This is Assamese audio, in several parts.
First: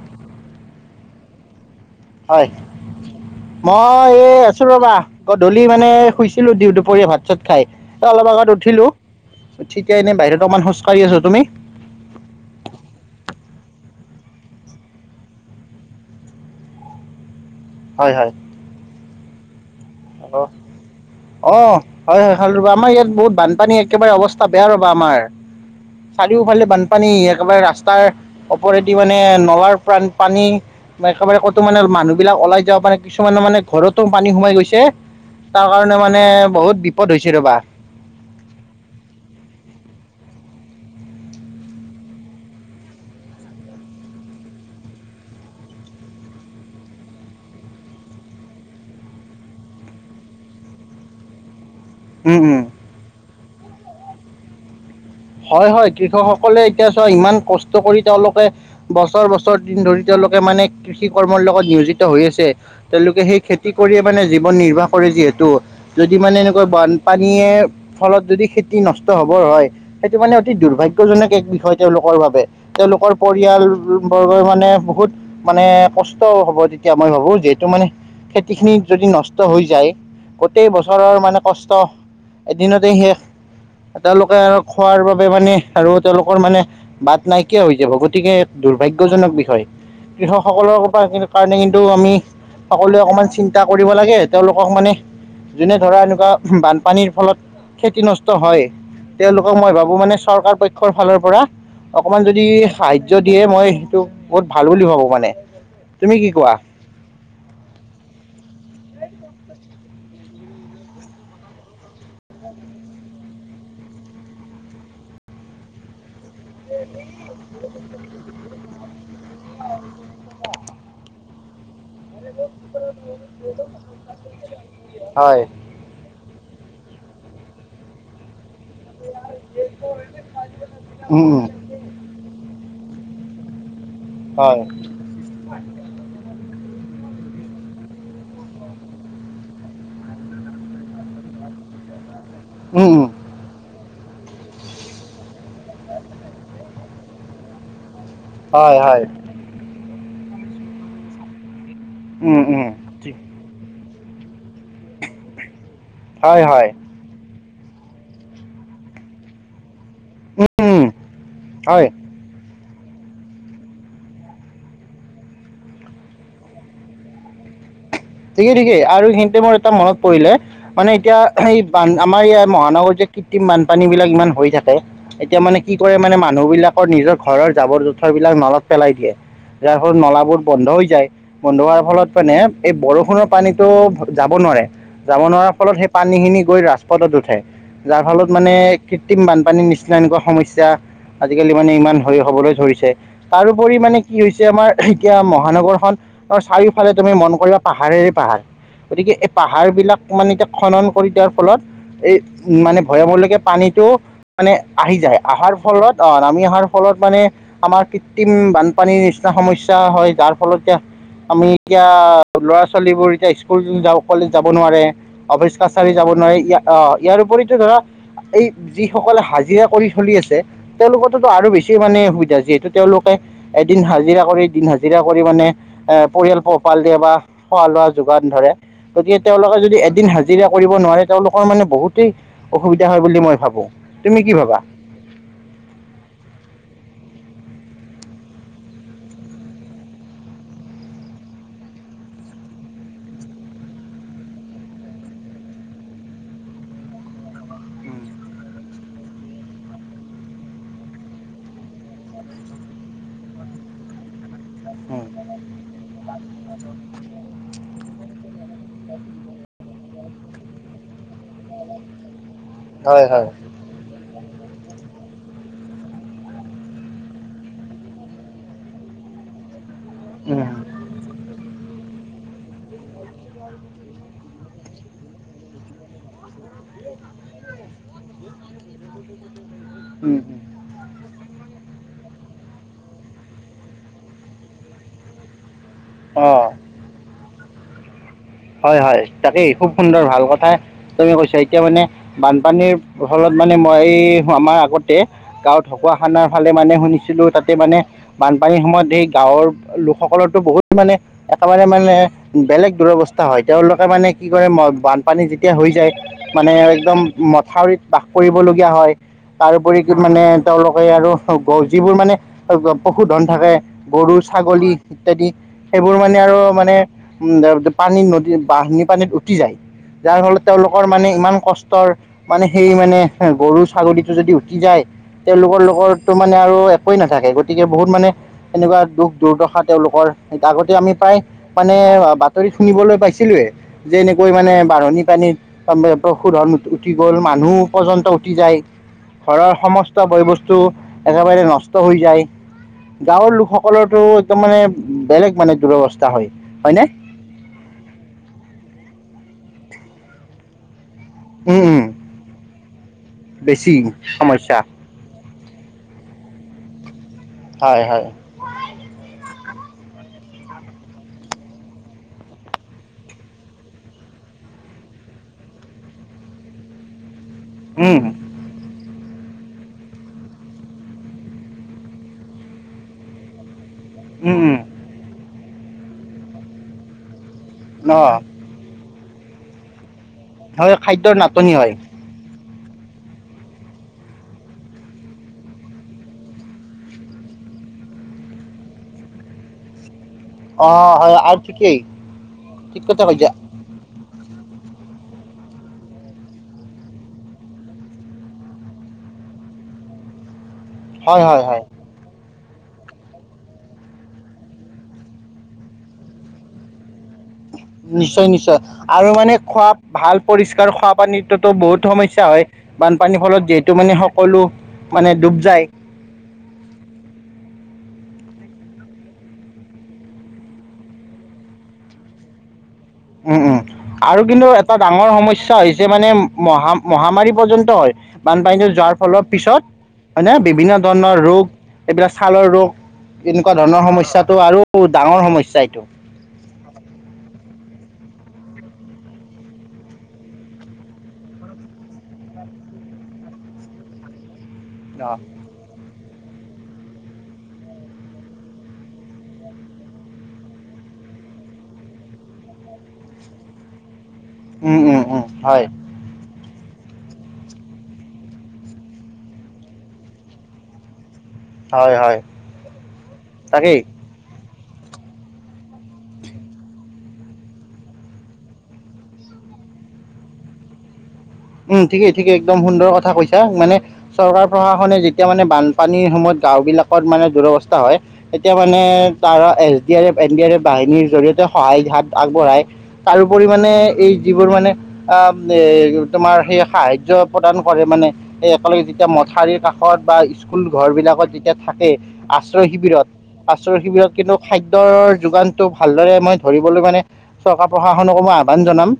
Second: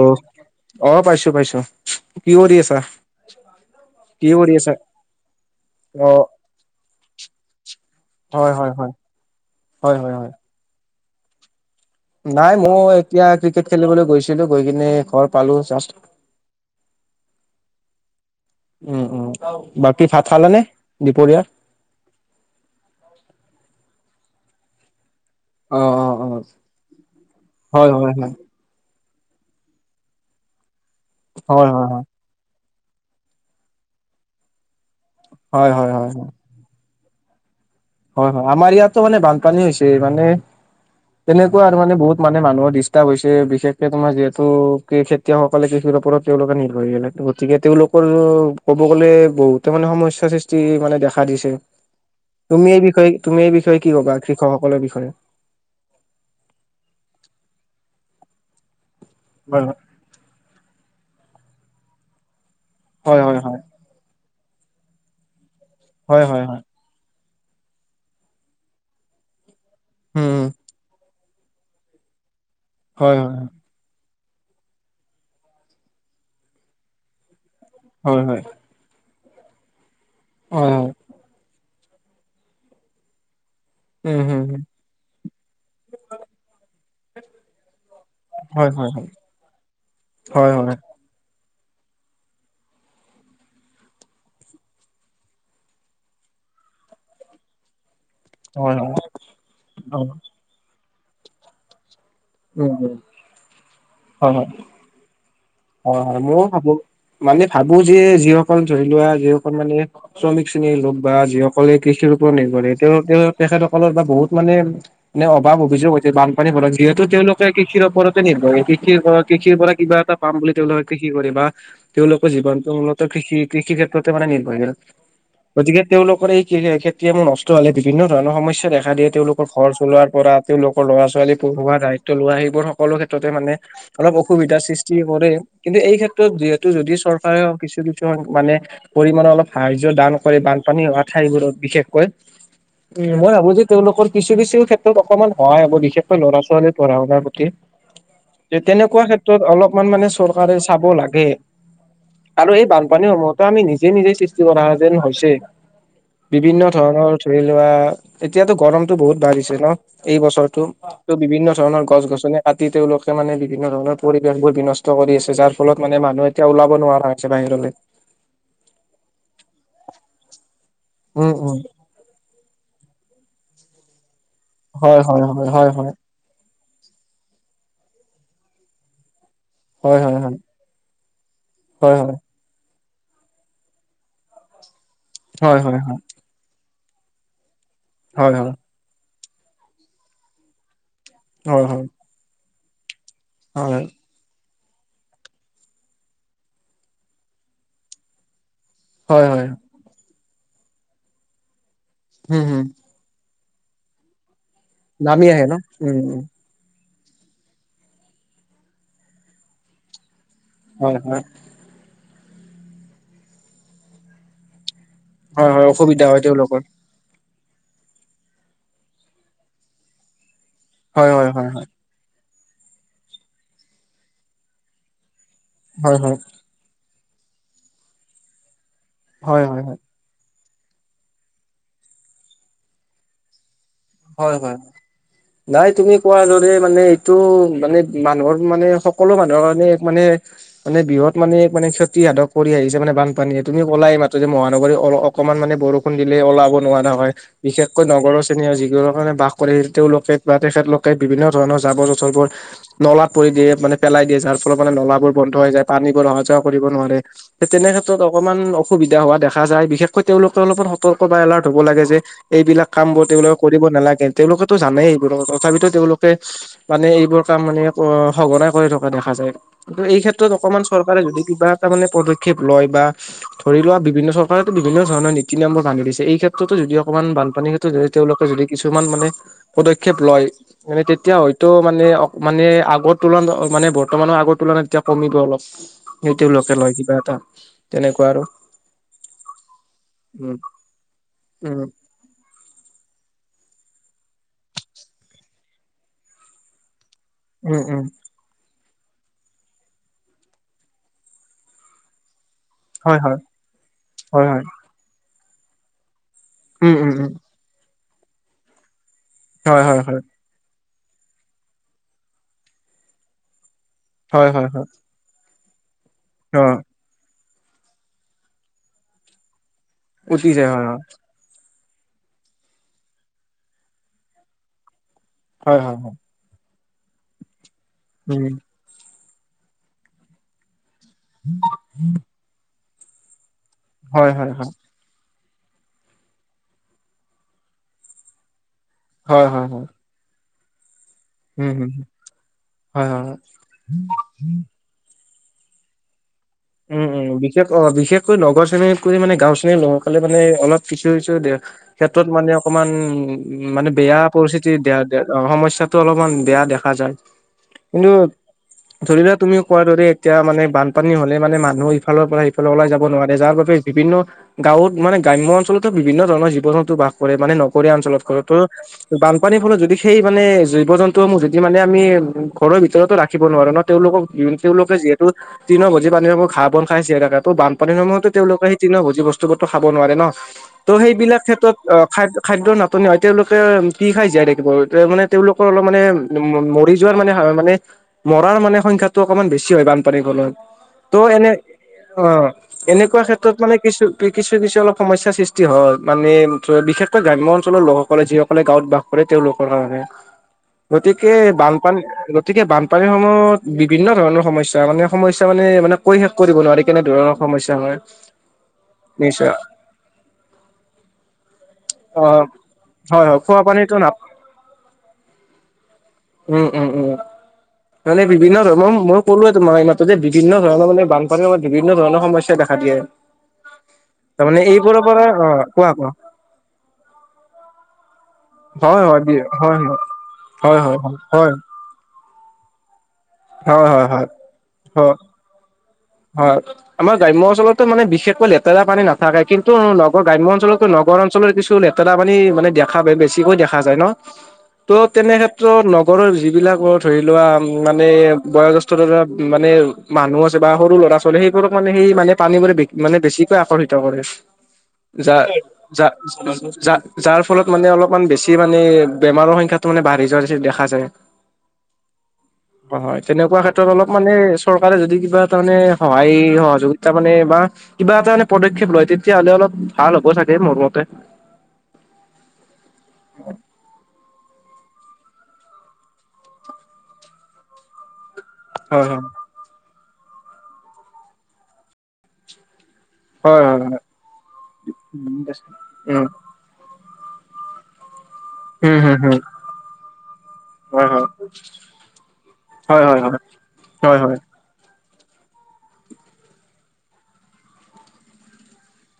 অ অ পাইছো পাইছো কি হয় কৰি আছা মই কি এই কৰি আছো আছা ৰবা গধূলি মানে অ শুইছ উঠিলো দিওঁ দুপৰীয়া ভাত চাত খাই অলপ আগত হয় হয় উঠিলো হয় উঠি হয় কেইনে হয় হয় বাহিৰত অকমান হোজ কাৰি আছো তুমি? নাই মই এতিয়া ক্ৰিকেট খেলিবলে গৈছিলো, গৈ কিনে ঘৰ পালো জাষ্ট হয়। হয়। উম উম বাকী ভাত হেল্ল' খালানে দুপৰীয়াৰ? অঁ হয় হয় খালো ৰবা আমাৰ ইয়াত বহুত বানপানী একেবাৰে অৱস্থা বেয়া ৰবা আমাৰ। অ অ অ চাৰিওফালে বানপানী একেবাৰে হয় ৰাস্তাৰ হয় অপৰেদি মানে নলাৰ প্ৰাণ পানী একেবাৰে কতো হয় মানে হয় হয় মানুহ বিলাক ওলাই যাব পৰা নাই। কিছুমানৰ মানে ঘৰতো পানী সোমাই গৈছে। তাৰ হয় হয় হয় কাৰণে হয় মানে বহুত বিপদ হৈছে ৰ'বা হয়। হয়। আমাৰ ইয়াতো মানে বানপানী হৈছে মানে তেনেকুৱা আৰু মানে বহুত মানে মানুহৰ ডিষ্টাৰ্ব হৈছে বিশেষকে তোমাৰ যিহেতু খেতিয়কসকলে কৃষিৰ ওপৰত তেওঁলোকে নিৰ্ভৰশীলে গতিকে তেওঁলোকৰ ক'ব গ'লে বহুত তো মানে সমস্যাৰ সৃষ্টি মানে দেখা দিছে। উম উম তুমি এই বিষয়ে, তুমি এই বিষয়ে কি ক'বা কৃষকসকলৰ বিষয়ে? হয়-হয়, কৃষকসকলে এতিয়া চোৱা ইমান কষ্ট কৰি তেওঁলোকে বছৰ-বছৰ হয় দিন ধৰি- তেওঁলোকে মানে কৃষি কৰ্মৰ লগত নিয়োজিত হৈ আছে। হয় তেওঁলোকে হয় সেই হয় খেতি- কৰিয়ে মানে জীৱন নিৰ্বাহ কৰে যিহেতু। যদি হয় মানে হয় হয় এনেকুৱা বান- পানীয়ে ফলত যদি খেতি নষ্ট হ'বৰ হয়, সেইটো মানে উম অতি দুৰ্ভাগ্য। সেইকেজনে এক বিষয় তেওঁলোকৰ বাবে। তেওঁলোকৰ হয় হয় পৰিয়াল- বৰ্গৰ মানে বহুত মানে কষ্ট হ'ব তেতিয়া মই ভাবো যে- টো মানে হয় হয় খেতি খিনি যদি নষ্ট হৈ যায় গোটেই হয় বছৰ- হয় ৰ মানে কষ্ট এদিনতেই শেষ। উম তেওঁলোকে হম আৰু- খোৱাৰ বাবে মানে আৰু তেওঁলোকৰ মানে বাট নাই- কিয়া হৈ যাব, গতিকে এক হয় হয় হয় দুৰ্ভাগ্যজনক বিষয়। হয় হয় কৃষকসকলৰ পৰা কিন্তু- কাৰণে কিন্তু আমি সকলোৱে অকণমান চিন্তা কৰিব লাগে। তেওঁলোকক মানে- যেনে ধৰা এনেকুৱা বানপানীৰ ফলত খেতি নষ্ট হয়। তেওঁলোকক মই ভাবো মানে চৰকাৰ পক্ষৰ ফালৰ পৰা- অকণমান যদি উম সাহাৰ্য দিয়ে, মই সেইটো হয় হয় বহুত ভাল বুলি ভাবো মানে। হয় তুমি হয়, কি মইও কোৱা ভাবো। মানে ভাবো যে যিসকল ধৰি লোৱা যিসকল মানে- শ্ৰমিক শ্ৰেণীৰ লোক বা যিসকলে কৃষিৰ ওপৰত নিৰ্ভৰে তেওঁ তেখেতসকলৰ বা বহুত মানে নে অভাৱ অভিযোগ ওঠে। বান পানী হয়। যিহেতু তেওঁলোকে কৃষিৰ ওপৰতে নিৰ্ভৰশীল। কৃষিৰ-কৃষিৰ পৰা কিবা এটা- পাম বুলি তেওঁলোকে কৃষি কৰি বা- তেওঁলোকৰ জীৱনটো মূলত কৃষি-কৃষি ক্ষেত্ৰতে মানে নিৰ্ভৰশীল। হয় গতিকে তেওঁলোকৰ এই- খেতিয়কে নষ্ট হ'লে বিভিন্ন ধৰণৰ সমস্যা দেখা দিয়ে তেওঁলোকৰ ঘৰ চলোৱাৰ পৰা- তেওঁলোকৰ উম, ল'ৰা-ছোৱালী উম, পঢ়া দায়িত্ব লোৱা সেইবোৰ সকলো ক্ষেত্ৰতে মানে অলক অসুবিধা হয় সৃষ্টি- কৰে। কিন্তু এই ক্ষেত্ৰত যিহেতু যদি চৰকাৰেও কিছু-কিছু মানে- পৰিমানৰ অলপ সাহাৰ্য্য দান কৰে। বানপানী অভাৱ হোৱা ঠাইবোৰত বিশেষকৈ উম। মই ভাবো যে- তেওঁলোকৰ কিছু-কিছু ক্ষেত্ৰত অকণমান সহায় হ'ব বিশেষকৈ ল'ৰা-ছোৱালী পঢ়া-শুনাৰ প্ৰতি। হয় হয় তেনেকুৱা ক্ষেত্ৰত অলপমান মানে চৰকাৰে চাব লাগে। উম, আৰু উম, এই বান- পানী সময়তো আমি নিজে-নিজে সৃষ্টি কৰা যেন হৈছে। হয় হয় বিভিন্ন ধৰণৰ- ধৰি লোৱা এতিয়াটো গৰমতটো বহুত বাঢ়িছে ন। এই উম, উম, বছৰটোত বিভিন্ন ধৰণৰ হয়। গছ-গছনি কাটি তেওঁলোকে মানে বিভিন্ন ধৰণৰ পৰিৱেশবোৰ- বিনষ্ট কৰি আছে। যাৰ ফলত মানে মানুহ এতিয়া ওলাব নোৱাৰা হৈছে বাহিৰলৈ। ঠিকেই-ঠিকেই। আৰু এইখিনিতে মোৰ এটা মনত পৰিলে মানে এতিয়া উম উম এই বান আমাৰ এইয়া মহানগৰীৰ যে- কৃত্ৰিম বান-পানী বিলাক ইমান হৈ থাকে। হয় হয় এতিয়া হয় মানে হয় কি কৰে মানে মানুহবিলাক- নিজৰ ঘৰৰ জাবৰ-জোথৰ বিলাক নলাত পেলাই দিয়ে। যাৰ ফলত হয় হয় হয় নলাবোৰ বন্ধ হৈ যায় বন্ধ হোৱাৰ হয় ফলত হয় মানে এই বৰষুণ- বৰষুণৰ পানীতো যাব নোৱাৰে, যাব নোৱাৰাৰ হয় হয় ফলত হয় সেই পানী খিনি গৈ ৰাজপথত উঠে। যাৰ ফলত হয় হয় মানে কৃত্ৰিম বানপানীৰ নিচিনা এনেকুৱা সমস্যা আজিকালি হয় হয় মানে ইমান- হ'বলৈ ধৰিছে। হয় তাৰোপৰি মানে- কি হৈছে আমাৰ এতিয়া মহানগৰখন ত' চাৰিওফালে তুমি মন কৰিবা পাহাৰে পাহাৰ। গতিকে হয় হয় এই হয় পাহাৰ বিলাক মানে এতিয়া খনন কৰি দিয়াৰ ফলত এই হম হম মানে- ভয়ামলৈকে পানীটো মানে আহি যায়, নামি আহে অহাৰ ন ফলত উম উম নামি অহাৰ- ফলত মানে আমাৰ কৃত্ৰিম বানপানীৰ নিচিনা সমস্যা হয়। যাৰ ফলত হয় হয় আমি- এতিয়া ল'ৰ-ছোৱালীবোৰ এতিয়া স্কুল যাওঁ বুলি ক'লে যাব নোৱাৰে। হয় হয় অফিচ-কাছাৰি অসুবিধা যাব হয় নোৱাৰি। তেওঁলোকৰ ইয়াৰ উপৰিতো ধৰা এই যি সকলে হাজিৰা কৰি চলি আছে হয় তেওঁলোকোতো হয় আৰু হয় হয় বেছি মানে সুবিধা যিহেতু। তেওঁলোকে এদিন হাজিৰা কৰি দিন হাজিৰা কৰি মানে এ হয় হয় পৰিয়াল পোহপাল দিয়ে বা খোৱা লোৱা যোগান ধৰে গতিকে হয় হয় তেওঁলোকে হয় যদি এদিন হা জিৰা কৰিব নোৱাৰে তেওঁলোকৰ মানে বহুতেই অসুবিধা হয় বুলি মই ভাবো। হয় হয়। নাই তুমি কোৱাৰ দৰে মানে এইটো মানে মানুহৰ মানে সকলো মানুহৰ কাৰণে এক মানে মানে বৃহত মানে মানে ক্ষতি সাধক কৰি আহিছে মানে বানপানীয়ে তুমি ক'লাই এই মাত্ৰ যে মহানগৰীৰ অল অক অকণমান মানে বৰষুণ দিলে ওলাব নোৱাৰা হয় বিশেষকৈ নগৰৰ শ্ৰেণীৰ যি সকলে বাস কৰে তেওঁলোকে বা তেখেতলোকে বিভিন্ন ধৰণৰ জাবৰ জোথৰবোৰ নলাত পৰি দিয়ে মানে পেলাই দিয়ে যাৰ ফলত মানে উম নলাবোৰ বন্ধ হৈ যায় পানীবোৰ অহা যোৱা কৰিব নোৱাৰে। তেনেক্ষেত্ৰত অকমান অসুবিধা হোৱা দেখা যায়। বিশেষকৈ তেওঁলোকে অলপমান সতৰ্ক বা এলাৰ্ট হব লাগে যে এইবিলাক কাম বোৰ হয় হয় তেওঁলোকে কৰিব নালাগে তেওঁলোকেতো জানেই এইবোৰত তথাপিতো তেওঁলোকে মানে এইবোৰ কাম মানে এ সঘনাই কৰি থকা দেখা যায় কিন্তু এই ক্ষেত্ৰত অকমান চৰকাৰে যদি কিবা এটা মানে পদক্ষেপ লয় বা ধৰি লোৱা বিভিন্ন চৰকাৰেটো বিভিন্ন ধৰণৰ নীতি নিয়ম বান্ধি দিছে, এই ক্ষেত্ৰতো যদি অকণমান বানপানীৰ ক্ষেত্ৰতো যদি তেওঁলো কে যদি কিছুমান মানে পদক্ষেপ লয়। মানে তেতিয়া হয়তো মানে অ মানে আগৰ তুলনাত মানে বৰ্তমানৰ আগৰ তুলনাত এতিয়া কমিব অলপ। যদি অঁ তেওঁলোকে লয় কিবা এটা তেনেকুৱা আৰু। হয় হয় তাকেই খুব সুন্দৰ ভাল উম কথাই তুমি কৈছা। এতিয়া উম মানে বানপানীৰ ফলত মানে মই এই আমাৰ আগতে গাঁৱত ঢকুৱা খানাৰ ফালে মানে শুনিছিলো তাতে উম মানে উম, বানপানীৰ সময়ত সেই গাঁৱৰ লোকসকলৰটো বহুত মানে একেবাৰে মানে বেলেগ দুৰৱস্থা হয়, তেওঁলোকে মানে কি হয় হয় কৰে বানপানী যেতিয়া হৈ যায়। মানে উম উম একদম উম মথাউৰিত বাস কৰিবলগীয়া হয় হয় হয় তাৰপৰি কি হয় মানে তেওঁলোকে আৰু যিবোৰ মানে পশুধন থাকে গৰু, হয় হয় হয় ছাগলী, ইত্যাদি। সেইবোৰ মানে আৰু অ মানে উম পানীত নদী বাঢ়নি পানীত উ টি যায়, যাৰ উটি ফলত যায় হয় হয় তেওঁলোকৰ মানে ইমান ক ষ্ট মানে সেই মানে গৰু ছাগলীটো যদি উটি যায় তেওঁলোকৰ হয় হয় হয় লগত টো মানে আৰু একোৱেই নাথাকে গতিকে বহুত মানে উম এনেকুৱা দুখ দুৰ্দশা তেওঁলোকৰ এ আগতে আমি প্ৰায় মানে বাতৰিত শুনিবলৈ পাইছিলোয়ে যে হয় হয় এনেকৈ হয় মানে বাঢ়নি পানীত পশুধন উটি গ'ল মানুহ পৰ্যন্ত উটি যায়। হয় হয় হয়। চব বয় বস্তু একেবাৰে উম হম নষ্ট হৈ যায়। হয় হয় হয় গাঁৱৰ লোকসকলৰটো একদম মানে বেলেগ মানে দুৰৱস্থা হয়। হয় নে? এতিয়া অ বিশেষকৈ নগৰ শ্ৰেণীত কৈ মানে গাঁওৰ শ্ৰেণীৰ লোকসকলে মানে অলপ কিছু কিছু উম উম ক্ষেত্ৰত মানে অকমান উম মানে বেছি বেয়া পৰিস্থিতি সমস্যা। দা অ সমস্যাটো অলপমান বেয়া দেখা যায়। হয় কিন্তু, হয় ধৰি লোৱা তুমি কোৱাৰ দৰে এতিয়া মানে বানপানী হ'লে মানে মানুহ ইফালৰ পৰা সিফালে ওলাই যাব নোৱাৰে যাৰ বাবে বিভিন্ন গাঁৱত মানে গ্ৰাম্য অঞ্চলতো বিভিন্ন ধৰণৰ জীৱ জন্তু বাস কৰে মানে নগৰীয়া উম, অঞ্চলত কৰে তো বানপানীৰ ফলত যদি সেই মানে জীৱ জন্তুসমূহ যদি মানে আমি ঘৰৰ ভিতৰতো ৰাখিব নোৱাৰো ন। তেওঁলোকক উম, উম, তেওঁলোকে যিহেতু তৃণ ভূজি প্ৰাণী সেইবোৰ ঘাঁহ বন খাই জীয়াই থাকে। ত' বানপানীৰ অ, সময়তো তেওঁলোকে তৃণ ভুজী বস্তুবোৰো খাব নোৱাৰে ন। ত' হয় খাদ্যৰ সেইবিলাক নাটনি ক্ষেত্ৰত হয়। অ' খা খাদ্যৰ নাটনি হয়, তেওঁলোকে কি খাই জীয়াই থাকিব মানে তেওঁলোকৰ অলপ মানে মৰি যোৱাৰ মানে মানে মৰাৰ মানে সংখ্যাটো অকণমান বেছি হয় বানপানীৰ ফলত। অ ত' হয় এনে আৰু ঠিকেই অঁ ঠিক এনেকুৱা কথা কৈছা ক্ষেত্ৰত মানে কিছু কিছু কিছু অলপ সমস্যা সৃষ্টি হয়, মানে বিশেষকৈ গ্ৰাম্য অঞ্চলৰ লোকসকলে যিসকলে গাঁৱত বাস কৰে তেওঁলোকৰ কাৰণে। [inaudible] গতিকে, হয় হয় বানপানী, গতিকে বানপানীৰ সময়ত বিভিন্ন ধৰণৰ সমস্যা মানে সমস্যা মানে মানে কৈ কৰিব নোৱাৰি কেনেধৰণৰ সমস্যা হয় নিশ্চয় নিশ্চয়, আৰু নিশ্চয় মানে খোৱা ভাল পৰিষ্কাৰ খোৱো পানীটোতো বহুত অ' সমস্যা হয়, হয় হয় বানপানীৰ খোৱা ফলত পানীতো যিহেতু নাপ মানে সকলো মানে ডুব যায়। উম, উম, উম। মানে বিভিন্ন ধৰণৰ, মই ক'লোৱে তোমাক যে বিভিন্ন ধৰণৰ মানে বানপানীৰ সমত বিভিন্ন ধৰণৰ সমস্যা দেখা দিয়ে। উম উম, আৰু তাৰমানে কিন্তু এটা এইবোৰৰ পৰা ডাঙৰ অ সমস্যা কোৱা হৈছে কোৱা মানে মহা মহামাৰী পৰ্যন্ত হয়, বানপানীটো হয় যোৱাৰ ফলৰ হয় হয় পিছত হয়নে, হয় হয় বিভিন্ন হয় ধৰণৰ হয় ৰোগ এইবিলাক ছালৰ ৰোগ, এনেকুৱা হয় হয় ধৰণৰ সমস্যাতো আৰু হয় ডাঙৰ সমস্যা এইটো। হয়। আমাৰ গ্ৰাম্য অঞ্চলতো মানে বিশেষকৈ লেতেৰা পানী নাথাকে, কিন্তু নগৰ গ্ৰাম্য অঞ্চলতো নগৰ অঞ্চলৰ কিছো লেতেৰা লেতেৰা পানী মানে দেখা পায়, বেছিকৈ দেখা যায় ন। [inaudible] ত' অ তেনে ক্ষেত্ৰত ত নগৰৰ যিবিলাক ধৰি লোৱা মানে বয়োজেষ্ঠ ধৰা মানে, মানুহ আছে বা সৰু ল'ৰা ছোৱালী, সেইবোৰক মানে সেই মানে পানীবোৰে মানে বেছিকৈ আকৰ্ষিত কৰে। উম উম যা, উম হয় যা যা, যাৰ ফলত মানে অলপমান বেছি মানে বেমাৰৰ সংখ্যাটো মানে বাঢ়ি যোৱা দেখা যায়। [inaudible] হয় হয়, তেনেকুৱা ক্ষেত্ৰত তাকেই অলপ মানে চৰকাৰে যদি কিবা তাৰ মানে সহায় সহযোগিতা মানে বা কিবা এটা পদক্ষেপ লয়, তেতিয়াহ'লে অলপ ভাল হ'ব চাগে মোৰ মতে। উম, ঠিকেই ঠিকেই, একদম সুন্দৰ কথা কৈছা, মানে চৰকাৰ প্ৰশাসনে যেতিয়া মানে বানপানীৰ সময়ত, গাওঁ বিলাকত মানে দুৰৱস্থা হয় এতিয়া মানে হয় হয় তাৰ S D R F, N D R F বাহিনীৰ জৰিয়তে সহায় হাত আগবঢ়াই। তাৰ হয় উপৰি হয় মানে হয় এই যিবোৰ মানে, ঠিক আছে। অ', এ উম আমাৰ সেই সাহায্য প্ৰদান কৰে মানে সেই উম একেলগে হুম যেতিয়া হুম মথাউৰি কাষত বা স্কুল হয় ঘৰ হয় বিলাকত, যেতিয়া থাকে আশ্ৰয় হয় শিবিৰত হয় আশ্ৰয় হয় হয় শিবিৰত কিন্তু খাদ্যৰ যোগানতটো ভালদৰে মই ধৰিবলৈ মানে, চৰকাৰ প্ৰশাসনকো মই আহ্বান জনাম।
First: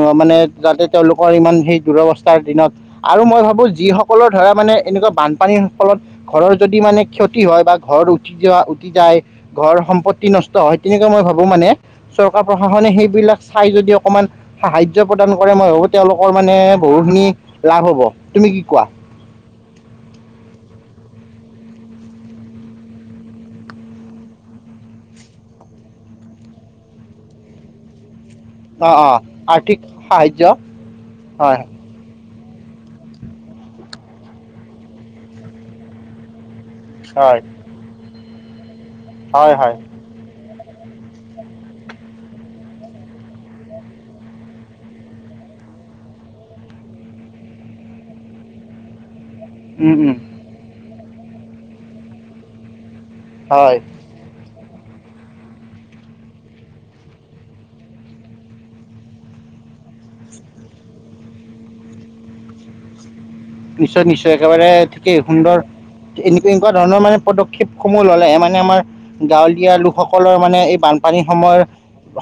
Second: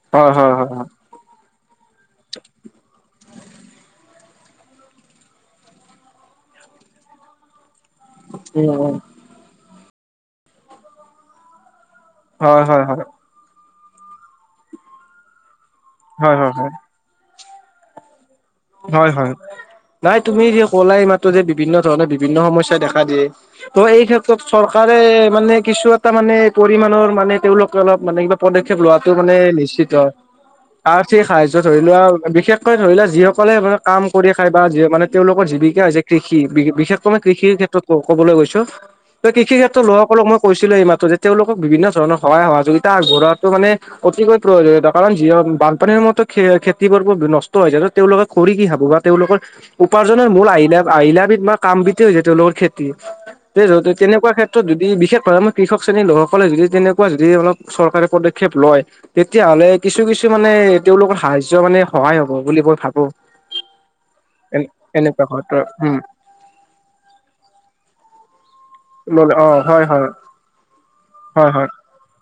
অ' হয় মানে হয় হয় হয় যাতে হয় তেওঁলোকৰ ইমান সেই দুৰৱস্থাৰ দিনত, আৰু মই ভাবো যিসকলৰ ধাৰা মানে এনেকুৱা বানপানীৰ ফলত ঘৰৰ যদি মানে ক্ষতি হয় বা ঘৰ কেতিয়াবা উম উটি উম যায়, ঘৰ সম্পত্তি নষ্ট হয়, তেনেকৈ মই ভাবোঁ মানে চৰকাৰ হয় হয় প্ৰশাসনে হয় হয় সেইবিলাক চাই যদি অকমান, সাহা্য প্ৰদান কৰে মই ভাবো তেওঁলোক হয় মানে বহুত খিনি, লাভ হ'ব, তুমি কি কোৱা? হয় হয় হয়, নাই তুমি যে কলা এই মাত্ৰ যে বিভিন্ন ধৰণৰ বিভিন্ন সমস্যা দেখা দিয়ে তো' এই ক্ষেত্ৰত চৰকাৰে, মানে কিছু এটা মানে পৰিমানণৰ মানে তেওঁলোকে অলপ মানে কিবা পদক্ষেপ অঁ লোৱাটো অঁ মানে আৰ্থিক নিশ্চিত, সাহাৰ্য আৰ্থিক সাহাৰ্য হয় ধৰি লোৱা বিশেষকৈ ধৰি লোৱা যিসকল সকলে মানে কাম কৰি খাই বা মানে যি তেওঁলোকৰ জীৱিকা হৈছে, কৃষি বিশেষকৈ মানে হয় কৃষিৰ ক্ষেত্ৰত ক'বলৈ গৈছো, তো কৃষি হয় হয় ক্ষেত্ৰত লক সকলোক মই কৈছিলো এই মাত্ৰ যে তেওঁলোকক বিভিন্ন ধৰণৰ সহায় সহযোগিতা আগবঢ়োৱাটো মানে অতিকৈ প্ৰয়োজনীয়তা কাৰণ যি বানপানীৰ মতে খেতিবোৰ নষ্ট হৈ যায়। তেওঁলোকে কৰি খাব বা তেওঁলোকৰ উপাৰ্জনৰ মূল আহিলা আহিলা বিধ বা কাম বিধ হৈছে তেওঁলোকৰ খে। [inaudible] হয় তেনেকুৱা ক্ষেত্ৰত যদি বিশেষভাৱে মই কৃষক শ্ৰেণীৰ লোকসকলে যদি তেনেকুৱা যদি অলপ চৰকাৰে পদক্ষেপ লয়। তেতিয়া হ'লে কিছু কিছু মানে তেওঁওলোকৰ সাহাৰ্য্য মানে সহায় হব বুলি মই ভাবো। নিশ্চয় নিশ্চয় এ একেবাৰে থিকেই এনেকুৱা হয় ত সুন্দৰ। উম এনেকুৱা এনেকুৱা ধৰণৰ মানে পদক্ষেপসমূহ ললে মানে আমাৰ। ললে অ গাঁৱলীয়া হয় হয় লোকসকলৰ মানে এই বানপানী হয় সময়ৰ হয়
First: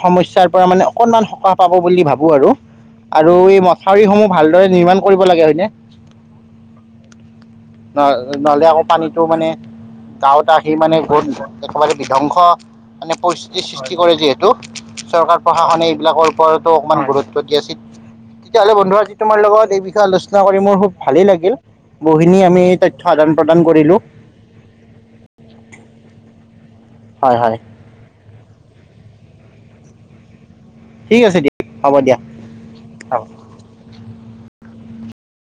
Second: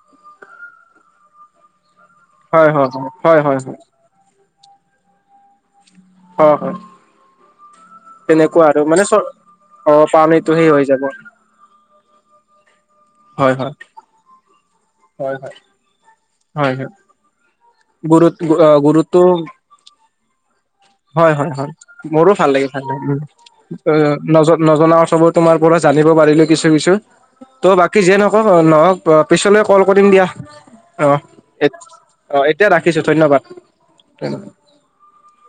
সমস্যয়াৰ পৰা মানে অকনমান সকাহ। পাব বুলি ভাবো আৰু হয় হয় আৰু হয় হয় হয় এই মথাউৰিসমূহ ভালদৰে নিমাণ কৰিব লাগে আৰু ইনে। অ অ। নহ নহ'লে আকৌ পানীটো চব মানে অ গাৱট পানীটো সেই আহি হৈ মানে যাব গত একেবাৰে বিধ্বংস। মানে হয় পৰিস্থিতি হয় সৃষ্টি কৰে যিহেতু হয় চৰকাৰ হয় প্ৰশাসনে এইবিলাকৰ ওপৰতো হয় হয় অকমান গুৰুত্ব দিয়া। গুৰুত তেতিয়াহ'লে বন্ধু আজি গুৰুতো তোমাৰ লগত এই বিষয়ে আলোচনা কৰি ম হু। ভালেই হয় হয় লাগিল হয় বহু খিনি আমি তথ্য আদান প্ৰদান কৰিলো। ন নজনা কথাবোৰ তোমাৰ পৰা জানিব পাৰিলো কিছু কিছু হয় হয় তো' বা। কি যিয়ে নকওঁ নহওক পিছলৈ কল কৰিম দিয়া অ ঠিক আছে দিয়া এত হ'ব দিয়া অ এট। এতিয়া ৰাখিছোঁ হ'ব ধন্যবাদ।